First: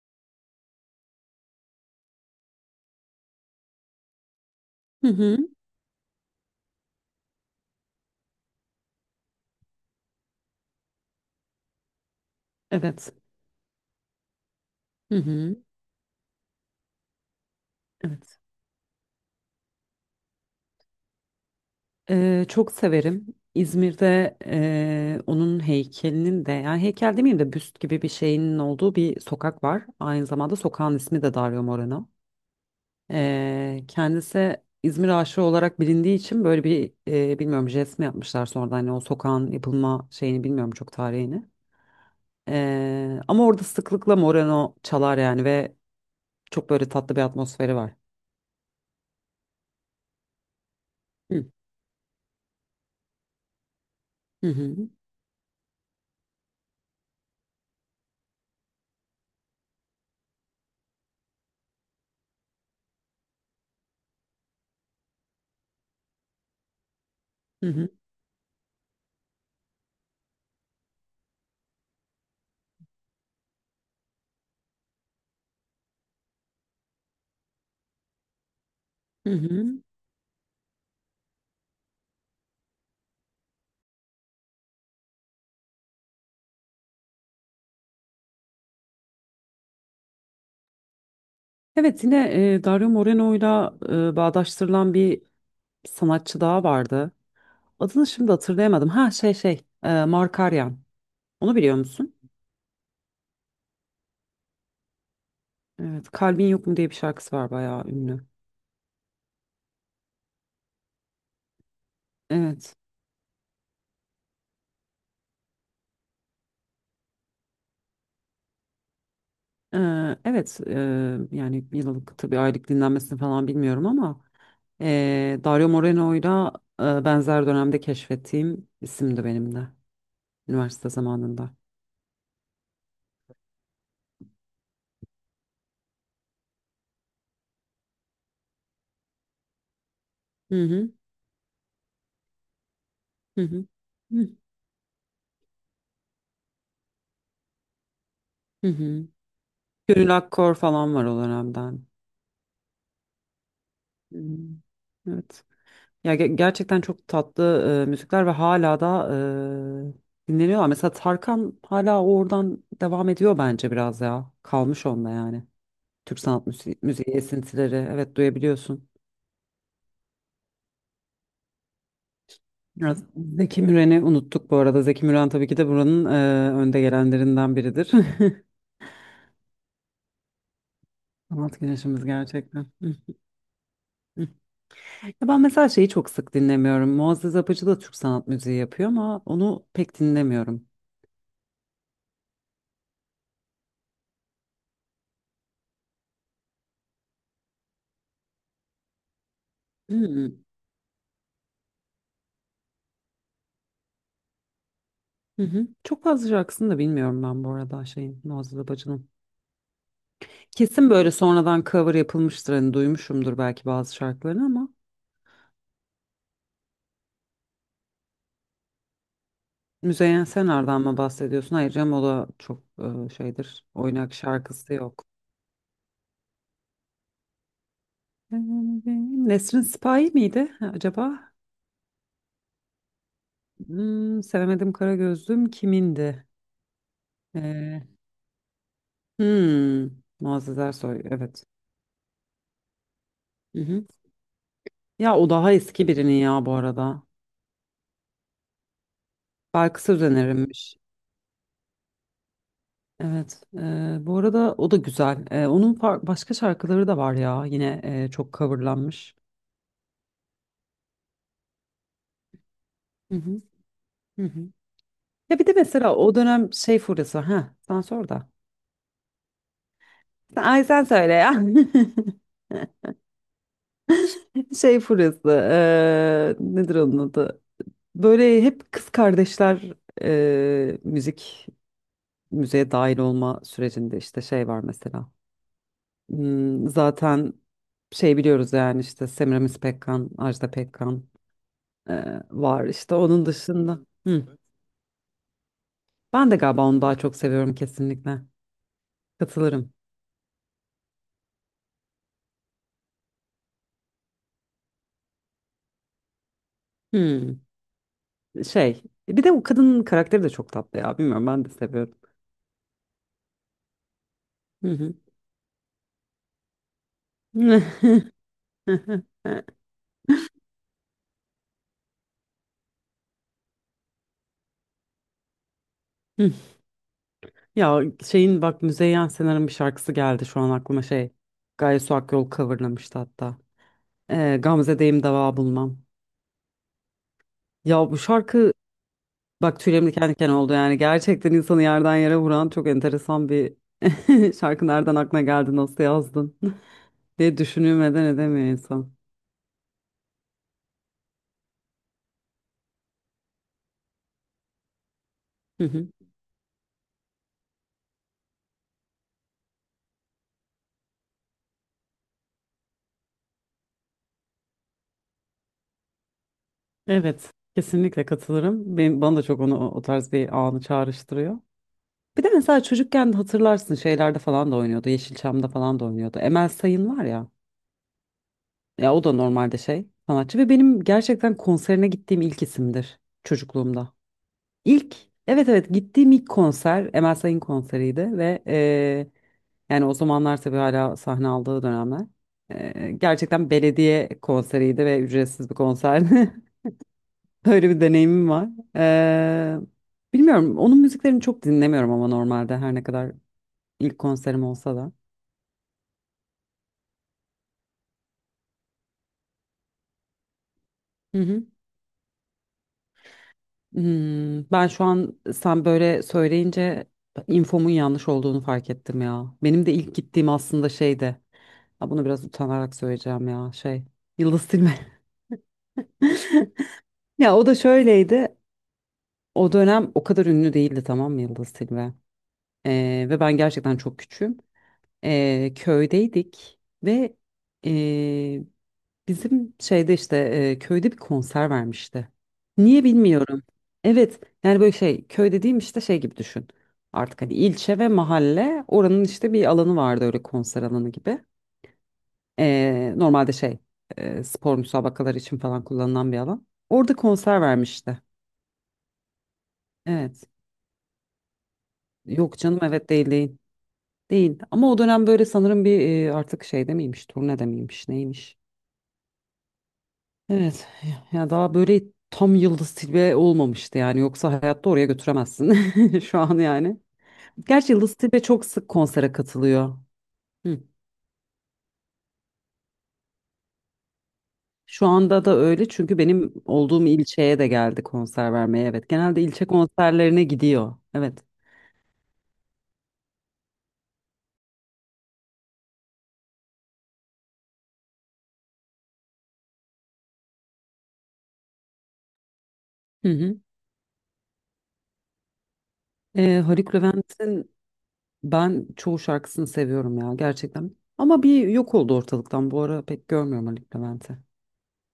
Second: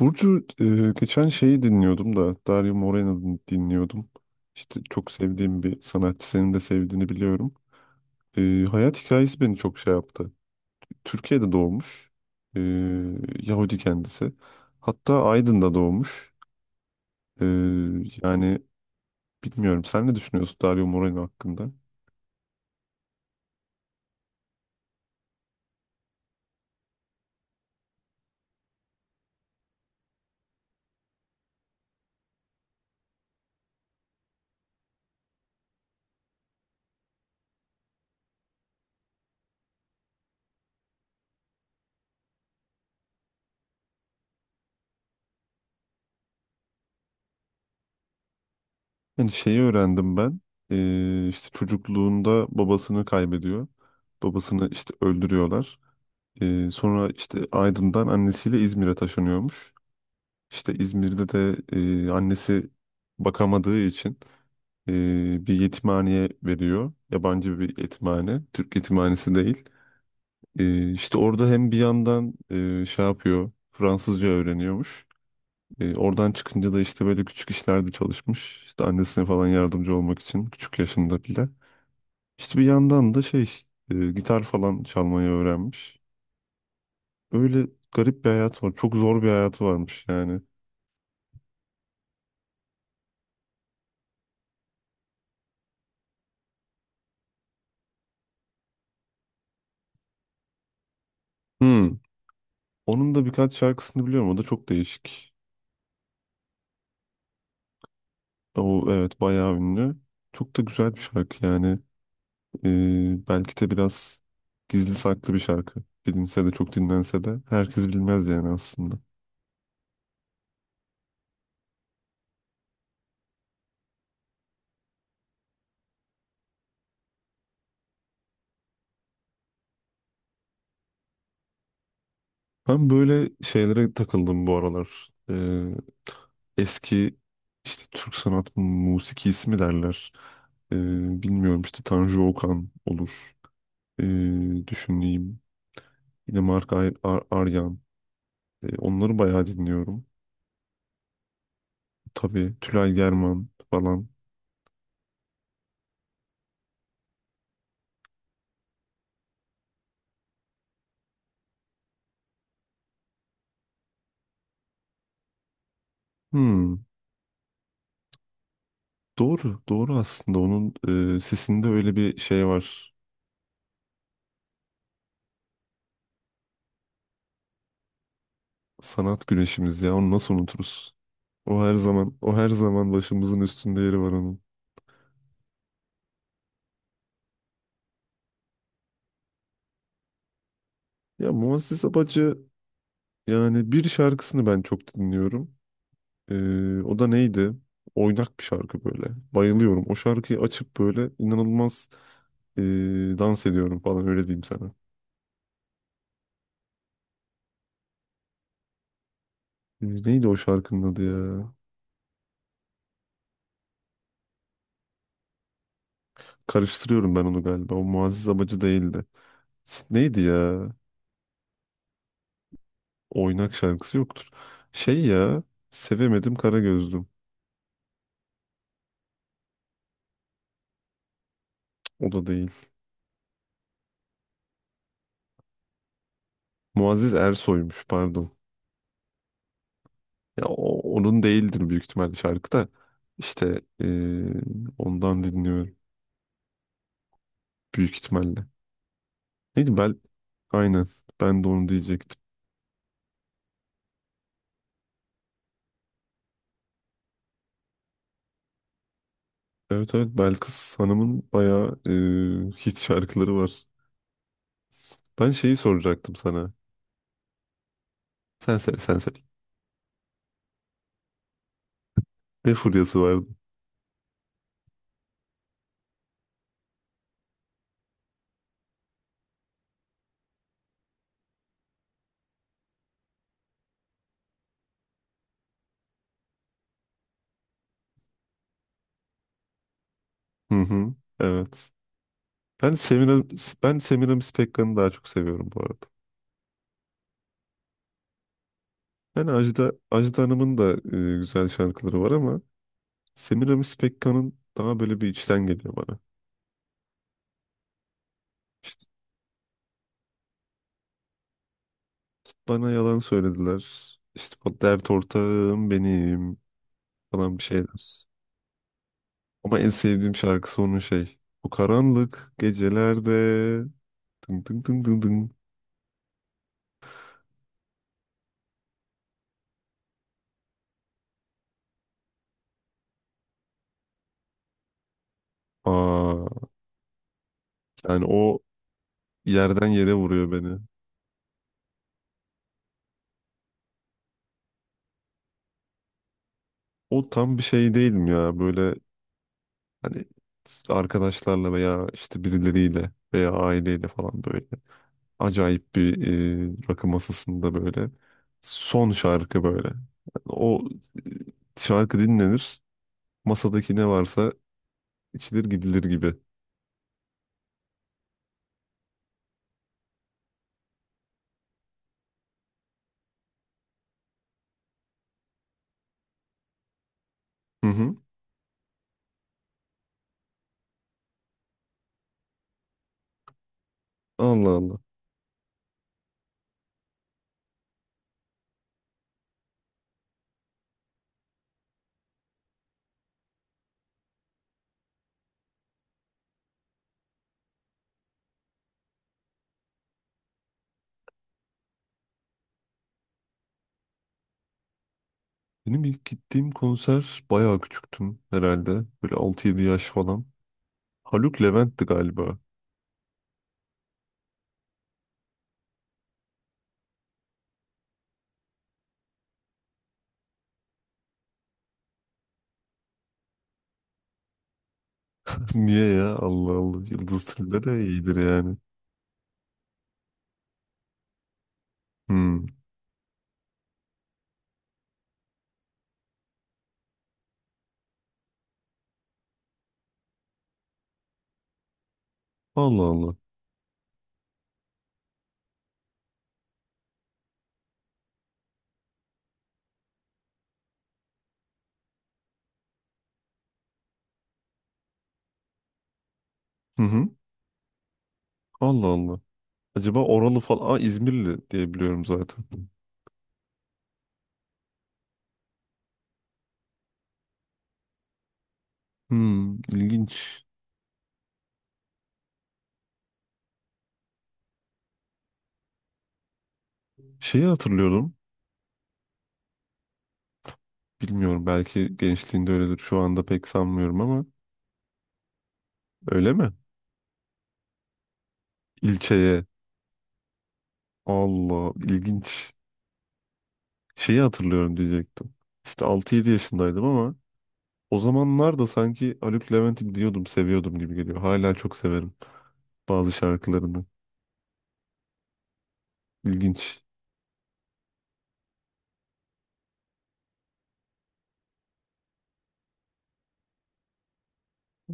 Burcu, geçen şeyi dinliyordum da Dario Moreno dinliyordum. İşte Hı çok hı, sevdiğim bir sanatçı, senin de sevdiğini biliyorum. Hayat hikayesi beni çok şey yaptı. Türkiye'de doğmuş. E, evet. Yahudi kendisi. Hı Hatta hı, Aydın'da doğmuş. E, evet. yani bilmiyorum, sen ne düşünüyorsun Dario Moreno hakkında? Çok severim. İzmir'de, onun heykelinin de, yani heykel demeyeyim de büst gibi bir şeyinin olduğu bir sokak var. Aynı zamanda sokağın ismi de Dario Moreno. Kendisi İzmir aşığı olarak bilindiği için böyle bir bilmiyorum jest mi yapmışlar sonradan, hani o sokağın yapılma şeyini bilmiyorum çok, tarihini. Ama orada sıklıkla Moreno çalar yani, ve çok böyle tatlı bir atmosferi var. Yani şeyi öğrendim ben. Hı hı. İşte çocukluğunda babasını kaybediyor. Hı Babasını hı. işte öldürüyorlar. Sonra işte Aydın'dan annesiyle İzmir'e taşınıyormuş. İşte İzmir'de de annesi bakamadığı için e, bir yetimhaneye veriyor. Yabancı Hı bir hı. yetimhane, Türk yetimhanesi değil. İşte orada hem bir yandan şey yapıyor, Fransızca öğreniyormuş. Oradan çıkınca da işte böyle küçük işlerde çalışmış. İşte annesine Hı falan hı. yardımcı olmak için küçük yaşında bile. İşte bir yandan da şey, gitar falan çalmayı öğrenmiş. Öyle garip bir hayat var. Çok zor bir hayatı varmış yani. Evet, yine Dario Moreno'yla bağdaştırılan bir sanatçı daha vardı. Adını şimdi hatırlayamadım. Ha, Markaryan. Onu biliyor musun? Onun da birkaç şarkısını biliyorum. O da çok değişik. Evet, Kalbin Yok Mu diye bir şarkısı var, bayağı ünlü. O evet, bayağı ünlü. Çok da güzel bir şarkı yani. Evet. Belki de biraz gizli saklı bir şarkı. Bilinse de, çok dinlense de herkes bilmez yani aslında. E, evet, yani yıllık, tabii aylık dinlenmesini falan bilmiyorum ama Dario Moreno'yla benzer dönemde keşfettiğim isimdi benim de, üniversite zamanında. Ben böyle şeylere takıldım bu aralar. Eski işte Türk sanat musikisi mi derler. Hı Ee, hı Bilmiyorum işte, Tanju Okan olur. hı hı. Hı Düşüneyim. Yine Aryan. hı. Hı. Onları bayağı dinliyorum. Gönül Akkor falan var o dönemden. Tabii Tülay German falan. Hmm, Evet. Ya gerçekten çok tatlı müzikler ve hala da dinleniyorlar. Mesela Tarkan hala oradan devam ediyor bence biraz ya. Kalmış onda yani. Türk sanat müziği, Hmm, müziği esintileri. Evet, duyabiliyorsun. doğru, doğru aslında. Onun sesinde öyle bir şey var. Biraz Zeki Müren'i unuttuk bu arada. Zeki Müren tabii ki de buranın önde gelenlerinden biridir. Sanat güneşimiz ya. Onu nasıl unuturuz? Sanat O her güneşimiz zaman, o her gerçekten. zaman Hı, başımızın üstünde yeri var hı. onun. Ya ben mesela şeyi çok sık dinlemiyorum. Muazzez Apıcı da Türk sanat müziği yapıyor ama onu pek dinlemiyorum. Ya Muazzez Abacı, yani bir şarkısını ben çok dinliyorum. O da neydi? Oynak bir şarkı böyle. Bayılıyorum. O şarkıyı Hmm. açıp böyle inanılmaz e, dans ediyorum falan, öyle diyeyim sana. Hı. Çok fazla şarkısını da bilmiyorum ben bu arada şeyin, Nazlı Babacı'nın. Neydi o Kesin şarkının adı böyle ya? sonradan cover yapılmıştır, hani duymuşumdur belki bazı şarkılarını ama Karıştırıyorum ben onu galiba. O Muazzez Abacı değildi. Neydi Müzeyyen ya? Senar'dan mı bahsediyorsun? Hayır canım, o da çok Oynak şeydir, şarkısı oynak yoktur. şarkısı yok. Şey ya. Sevemedim kara gözlüm. Nesrin Sipahi miydi acaba? O da değil. Sevemedim Kara Gözlüm kimindi? Muazzez Ee, Ersoy'muş, pardon. hmm, Ya Muazzez o, Ersoy, onun evet. değildir büyük ihtimalle şarkı da. Hı İşte hı. Ya ondan o daha dinliyorum eski birinin ya bu arada. büyük ihtimalle. Neydi Belki Bel? Söz önerimmiş. Aynen. Ben de onu diyecektim. Evet. Bu arada o da güzel. Onun başka şarkıları da var ya. Yine çok coverlanmış. Evet evet, Belkıs Hanım'ın bayağı hit Hı şarkıları hı, var. hı hı. Ben Ya bir de şeyi mesela soracaktım o sana. dönem şey furyası. Ha, sen sor da. Sen söyle, sen söyle. Ay sen söyle ya. Ne furyası vardı? Şey furyası. Nedir onun adı? Böyle hep kız kardeşler müzik müzeye dahil olma sürecinde, işte şey var mesela. Zaten şey, biliyoruz yani, işte Semiramis Pekkan, Ajda Hı hı. Pekkan. Evet. Var Ben işte Semira, onun Ben dışında. Hı. Semiramis Pekkan'ı daha çok seviyorum bu arada. Ben de galiba onu daha çok seviyorum, kesinlikle. Yani Ajda, Katılırım. Ajda Hanım'ın da güzel şarkıları var ama Semiramis Pekkan'ın daha böyle bir içten geliyor bana. Hı. Şey, İşte bir de o kadının karakteri de çok tatlı ya. Bilmiyorum, ben de seviyorum. bana yalan söylediler. İşte bu Hı dert hı. ortağım benim. Falan bir şeyler. Ama en sevdiğim şarkısı onun şey. Bu karanlık gecelerde dın dın dın dın dın. Hı. Ya şeyin, bak, Müzeyyen Senar'ın bir şarkısı geldi şu an aklıma, şey. Gaye Su Akyol coverlamıştı hatta. Gamze'deyim dava bulmam. Aa, Ya bu yani o şarkı, bak, yerden tüylerim yere diken diken vuruyor oldu beni. yani. Gerçekten insanı yerden yere vuran çok enteresan bir, şarkı nereden aklına geldi, nasıl yazdın, O diye tam bir şey düşünülmeden değilim ya, edemiyor böyle insan. hani arkadaşlarla veya işte birileriyle veya aileyle falan böyle Hı acayip hı. bir, rakı masasında böyle son şarkı böyle. Yani o şarkı dinlenir, masadaki ne varsa içilir gidilir gibi. Evet, kesinlikle katılırım. Bana da çok onu, o tarz bir anı çağrıştırıyor. Bir de mesela çocukken de hatırlarsın, şeylerde falan da oynuyordu. Yeşilçam'da falan da oynuyordu. Emel Sayın var ya. Hı hı. Ya o da normalde şey sanatçı ve benim gerçekten konserine gittiğim ilk isimdir, çocukluğumda. Allah Allah. İlk, evet evet, gittiğim ilk konser Emel Sayın konseriydi ve yani o zamanlar tabii hala sahne aldığı dönemler. Gerçekten belediye konseriydi ve ücretsiz bir konserdi. Öyle bir deneyimim var. Ee, Bilmiyorum. Onun müziklerini çok dinlemiyorum ama normalde, her ne kadar ilk konserim olsa da. Benim ilk gittiğim konser bayağı küçüktüm herhalde. Böyle altı yedi yaş falan. Hı Haluk hı. Levent'ti galiba. Ben şu an sen böyle söyleyince infomun yanlış olduğunu fark ettim ya. Benim de ilk gittiğim aslında şeydi. Ha, bunu biraz utanarak söyleyeceğim ya. Şey, Yıldız Tilbe. Niye ya? Allah Allah. Yıldız Ya o da Tilbe de iyidir şöyleydi. yani. O dönem o kadar ünlü değildi, tamam mı, Yıldız Tilbe? Hmm. Ve ben gerçekten çok küçüğüm. Köydeydik ve bizim şeyde işte, köyde bir konser vermişti. Niye Allah Allah. bilmiyorum. Evet, yani böyle şey, köy dediğim işte şey gibi düşün. Artık hani ilçe ve mahalle, oranın işte bir alanı vardı, öyle konser alanı gibi. Normalde şey, spor müsabakaları için falan kullanılan bir alan. Hı Orada hı. konser vermişti. Allah Allah. Acaba Evet. Oralı falan. Aa, İzmirli diye biliyorum Yok zaten. canım, evet, değil, değil. Değil. Ama o dönem böyle sanırım bir artık şeyde miymiş, turnede miymiş, neymiş. Hmm, ilginç. Evet ya, daha böyle tam Yıldız Tilbe olmamıştı yani, yoksa hayatta oraya götüremezsin şu an yani. Şeyi Gerçi Yıldız hatırlıyorum. Tilbe çok sık konsere katılıyor. Hı. Bilmiyorum, belki gençliğinde öyledir. Şu anda pek sanmıyorum ama. Şu anda da öyle, çünkü Öyle benim mi? olduğum ilçeye de geldi konser vermeye, evet. Genelde İlçeye ilçe konserlerine gidiyor, evet. Allah, ilginç. Şeyi hatırlıyorum diyecektim. İşte altı yedi yaşındaydım ama o zamanlar da sanki Haluk Levent'i biliyordum, seviyordum gibi geliyor. Hala çok severim Hı bazı hı. şarkılarını. Haluk İlginç. Levent'in ben çoğu şarkısını seviyorum ya, gerçekten. Ama bir yok oldu ortalıktan, bu ara pek görmüyorum Haluk Levent'i.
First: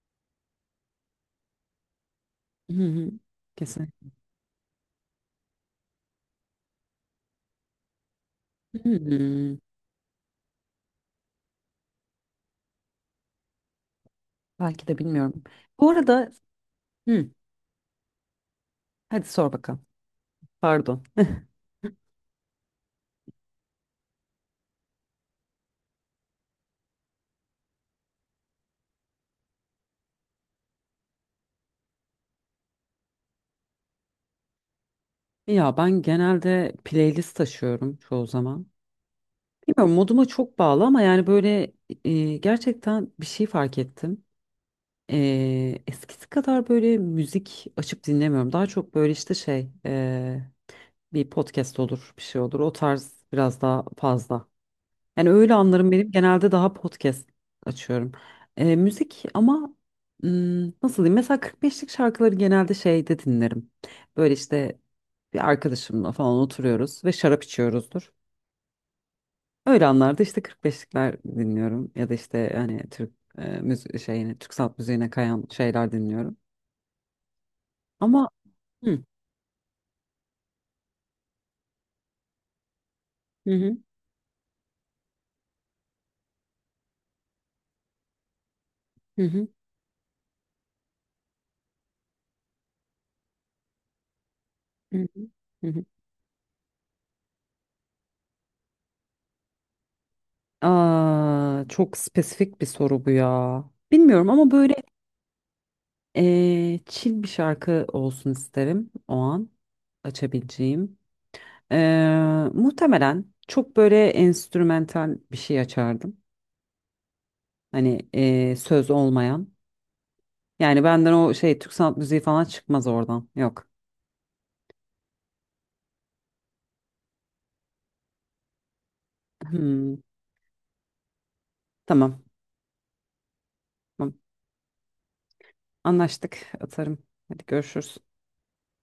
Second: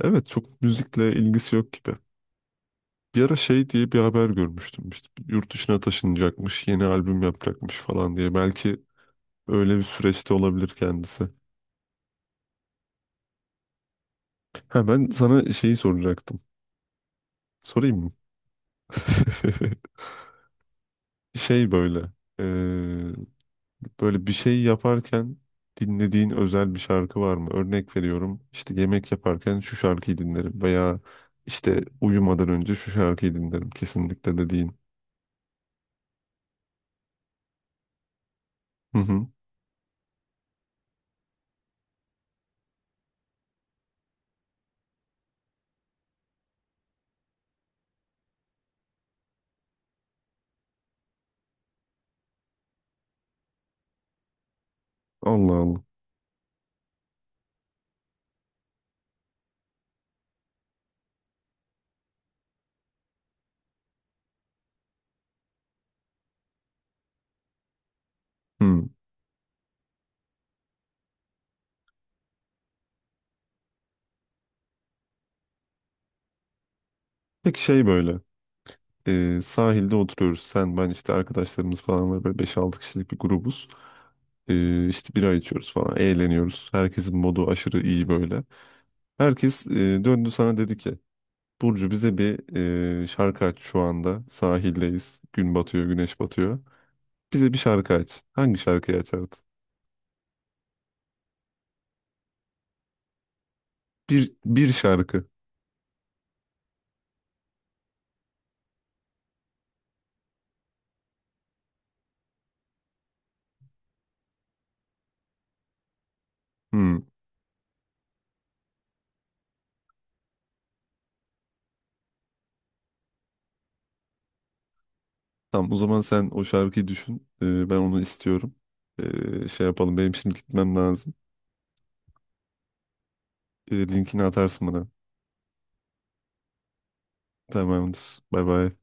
Evet, çok müzikle ilgisi yok gibi. Hı hı. Bir ara şey Kesin. diye bir haber görmüştüm. İşte yurt dışına taşınacakmış, yeni albüm yapacakmış falan diye. Belki Hı hı. öyle bir süreçte olabilir kendisi. Ha, Belki de, ben bilmiyorum. sana şeyi Bu arada soracaktım. Hı. Sorayım mı? Hadi sor bakalım. Pardon. Şey böyle. Böyle bir şey yaparken dinlediğin özel bir şarkı var mı? Örnek veriyorum, işte yemek yaparken şu şarkıyı dinlerim veya işte uyumadan önce şu şarkıyı dinlerim kesinlikle dediğin. Ya ben genelde playlist taşıyorum çoğu zaman. Hı hı. Bilmiyorum, moduma çok bağlı ama yani böyle gerçekten bir şey fark ettim. Eskisi kadar böyle müzik açıp dinlemiyorum. Daha çok böyle işte şey, bir podcast olur, bir şey olur. O tarz biraz daha fazla. Yani öyle Allah Allah. anlarım, benim genelde daha podcast açıyorum. Müzik ama nasıl diyeyim? Mesela 45'lik şarkıları genelde şeyde dinlerim. Böyle işte bir arkadaşımla falan oturuyoruz ve şarap içiyoruzdur. Hı. Öyle anlarda işte 45'likler dinliyorum ya da işte hani Türk müzik şeyine, Türk sanat müziğine kayan şeyler dinliyorum. Peki şey böyle, Ama hı sahilde oturuyoruz sen ben, işte arkadaşlarımız falan var, böyle beş altı kişilik bir hı grubuz. hı İşte bira içiyoruz falan, eğleniyoruz. Herkesin modu aşırı iyi böyle. hı Herkes döndü sana, dedi ki Burcu, bize bir şarkı aç şu anda. hı Sahildeyiz. hı. Gün hı hı. batıyor, güneş batıyor. Bize bir şarkı aç. Hangi şarkıyı açardın? Aa, çok spesifik bir soru bu ya. Bilmiyorum Bir, ama bir böyle, şarkı. Chill bir şarkı olsun isterim o an açabileceğim. Muhtemelen çok böyle enstrümantal bir şey açardım. Hmm. Hani söz olmayan. Yani benden o şey Türk sanat müziği falan çıkmaz oradan. Yok. Tamam, o zaman sen o şarkıyı düşün. Ben onu istiyorum. Şey Hmm, yapalım, benim şimdi gitmem lazım. tamam. Tamam. Linkini atarsın bana. Anlaştık. Atarım. Hadi görüşürüz. Tamamdır. Bay bay.